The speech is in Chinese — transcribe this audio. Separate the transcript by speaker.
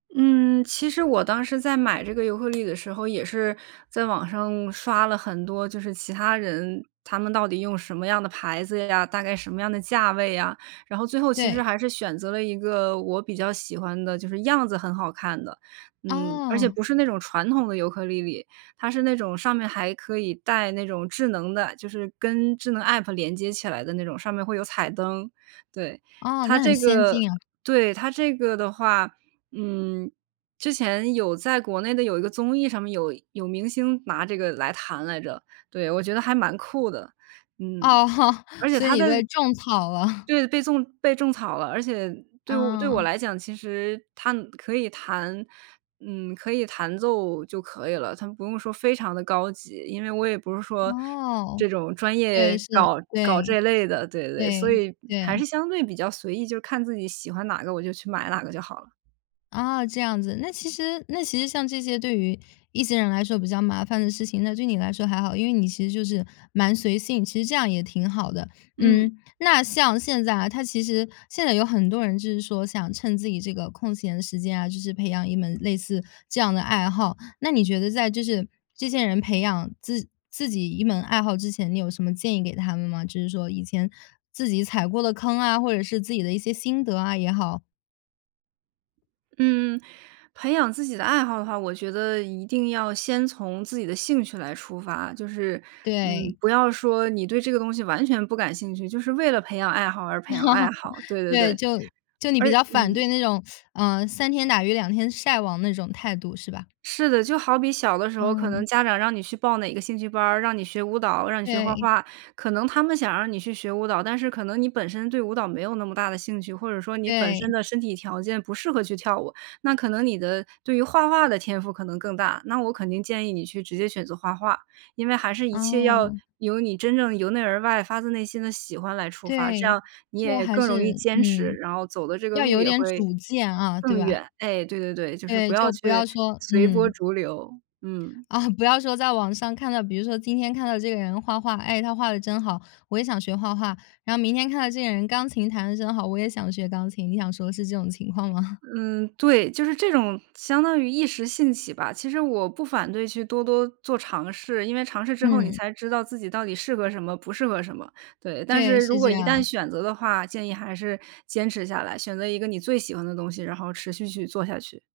Speaker 1: 嗯，其实我当时在买这个尤克里里的时候，也是在网上刷了很多就是买这个尤克其他人，他们到底用什么样的牌子呀？大概什么样的价位呀？然后最后其实
Speaker 2: 对。
Speaker 1: 还是选择了一个我比较喜欢的就是样子很好看的。嗯，而且
Speaker 2: 哦。
Speaker 1: 不是那种传统的尤克里里，它是那种上面还可以带那种智能的，就是跟智能 App 连接起来的那种，上面会有彩灯，对。
Speaker 2: 哦，
Speaker 1: 它
Speaker 2: 那很
Speaker 1: 这
Speaker 2: 先
Speaker 1: 个
Speaker 2: 进啊。
Speaker 1: 对，它这个的话，嗯，之前有在国内的有一个综艺上面有有明星拿这个来弹来着。对，我觉得还蛮酷的，嗯。
Speaker 2: 哦豁，
Speaker 1: 而且
Speaker 2: 所以
Speaker 1: 它
Speaker 2: 你
Speaker 1: 的
Speaker 2: 被种草了。
Speaker 1: 对，被粽被种草了。而且对我对我
Speaker 2: 嗯。
Speaker 1: 来讲，其实它可以弹，嗯，可以弹奏就可以了，它不用说非常地高级。因为我也不是说，
Speaker 2: 哦，
Speaker 1: 这种专
Speaker 2: 对，
Speaker 1: 业
Speaker 2: 是。
Speaker 1: 搞搞
Speaker 2: 对，
Speaker 1: 这类的，对对。所
Speaker 2: 对，
Speaker 1: 以还
Speaker 2: 对。
Speaker 1: 是相对比较随意，就看自己喜欢哪个我就去买哪个就好了。
Speaker 2: 啊，这样子。那其实那其实像这些对于一些人来说比较麻烦的事情，那对你来说还好。因为你其实就是蛮随性，其实这样也挺好的。
Speaker 1: 嗯。
Speaker 2: 嗯，那像现在啊，它其实现在有很多人就是说想趁自己这个空闲的时间啊，就是培养一门类似这样的爱好。那你觉得在就是这些人培养自自己一门爱好之前，你有什么建议给他们吗？就是说以前自己踩过的坑啊，或者是自己的一些心得啊也好。
Speaker 1: 嗯，培养自己的爱好的话，我觉得一定要先从自己的兴趣来出发。就是，嗯，
Speaker 2: 对。
Speaker 1: 不要说你对这个东西完全不感兴趣，就是为了培养爱好而培养爱好，对对
Speaker 2: 对，
Speaker 1: 对。
Speaker 2: 就就你
Speaker 1: 而
Speaker 2: 比较反对
Speaker 1: 嗯。
Speaker 2: 那种，呃，三天打鱼两天晒网那种态度是吧？
Speaker 1: 是的，就好比小的时候，可能
Speaker 2: 嗯。
Speaker 1: 家长让你去报哪个兴趣班儿，让你学舞蹈、让你学画
Speaker 2: 对。
Speaker 1: 画。可能他们想让你去学舞蹈，但是可能你本身对舞蹈没有那么大的兴趣，或者说你本身
Speaker 2: 对。
Speaker 1: 的身体条件不适合去跳舞。那可能你的对于画画的天赋可能更大，那我肯定建议你去直接选择画画。因为还是一切要
Speaker 2: 哦。
Speaker 1: 由你真正由内而外发自内心的喜欢来出发，这
Speaker 2: 对，
Speaker 1: 样你
Speaker 2: 就
Speaker 1: 也
Speaker 2: 还
Speaker 1: 更容易
Speaker 2: 是
Speaker 1: 坚持，
Speaker 2: 嗯。
Speaker 1: 然后走的这个
Speaker 2: 要
Speaker 1: 路
Speaker 2: 有
Speaker 1: 也
Speaker 2: 点
Speaker 1: 会，
Speaker 2: 主见，啊，对
Speaker 1: 更远。
Speaker 2: 吧？
Speaker 1: 哎，对对对，就是不
Speaker 2: 对，
Speaker 1: 要
Speaker 2: 就不要
Speaker 1: 去
Speaker 2: 说
Speaker 1: 随波
Speaker 2: 嗯。
Speaker 1: 逐流，嗯。
Speaker 2: 啊，不要说在网上看到，比如说今天看到这个人画画，哎，他画得真好，我也想学画画。然后明天看到这个人钢琴弹得真好，我也想学钢琴。你想说的是这种情况吗？
Speaker 1: 嗯，对，就是这种相当于一时兴起吧，其实我不反对去多多做尝试。因为尝试之后你
Speaker 2: 嗯。
Speaker 1: 才知道自己到底适合什么不适合什么，对。但是
Speaker 2: 对，
Speaker 1: 如
Speaker 2: 是
Speaker 1: 果
Speaker 2: 这
Speaker 1: 一旦
Speaker 2: 样。
Speaker 1: 选择的话，建议还是坚持下来，选择一个你最喜欢的东西，然后持续去做下去。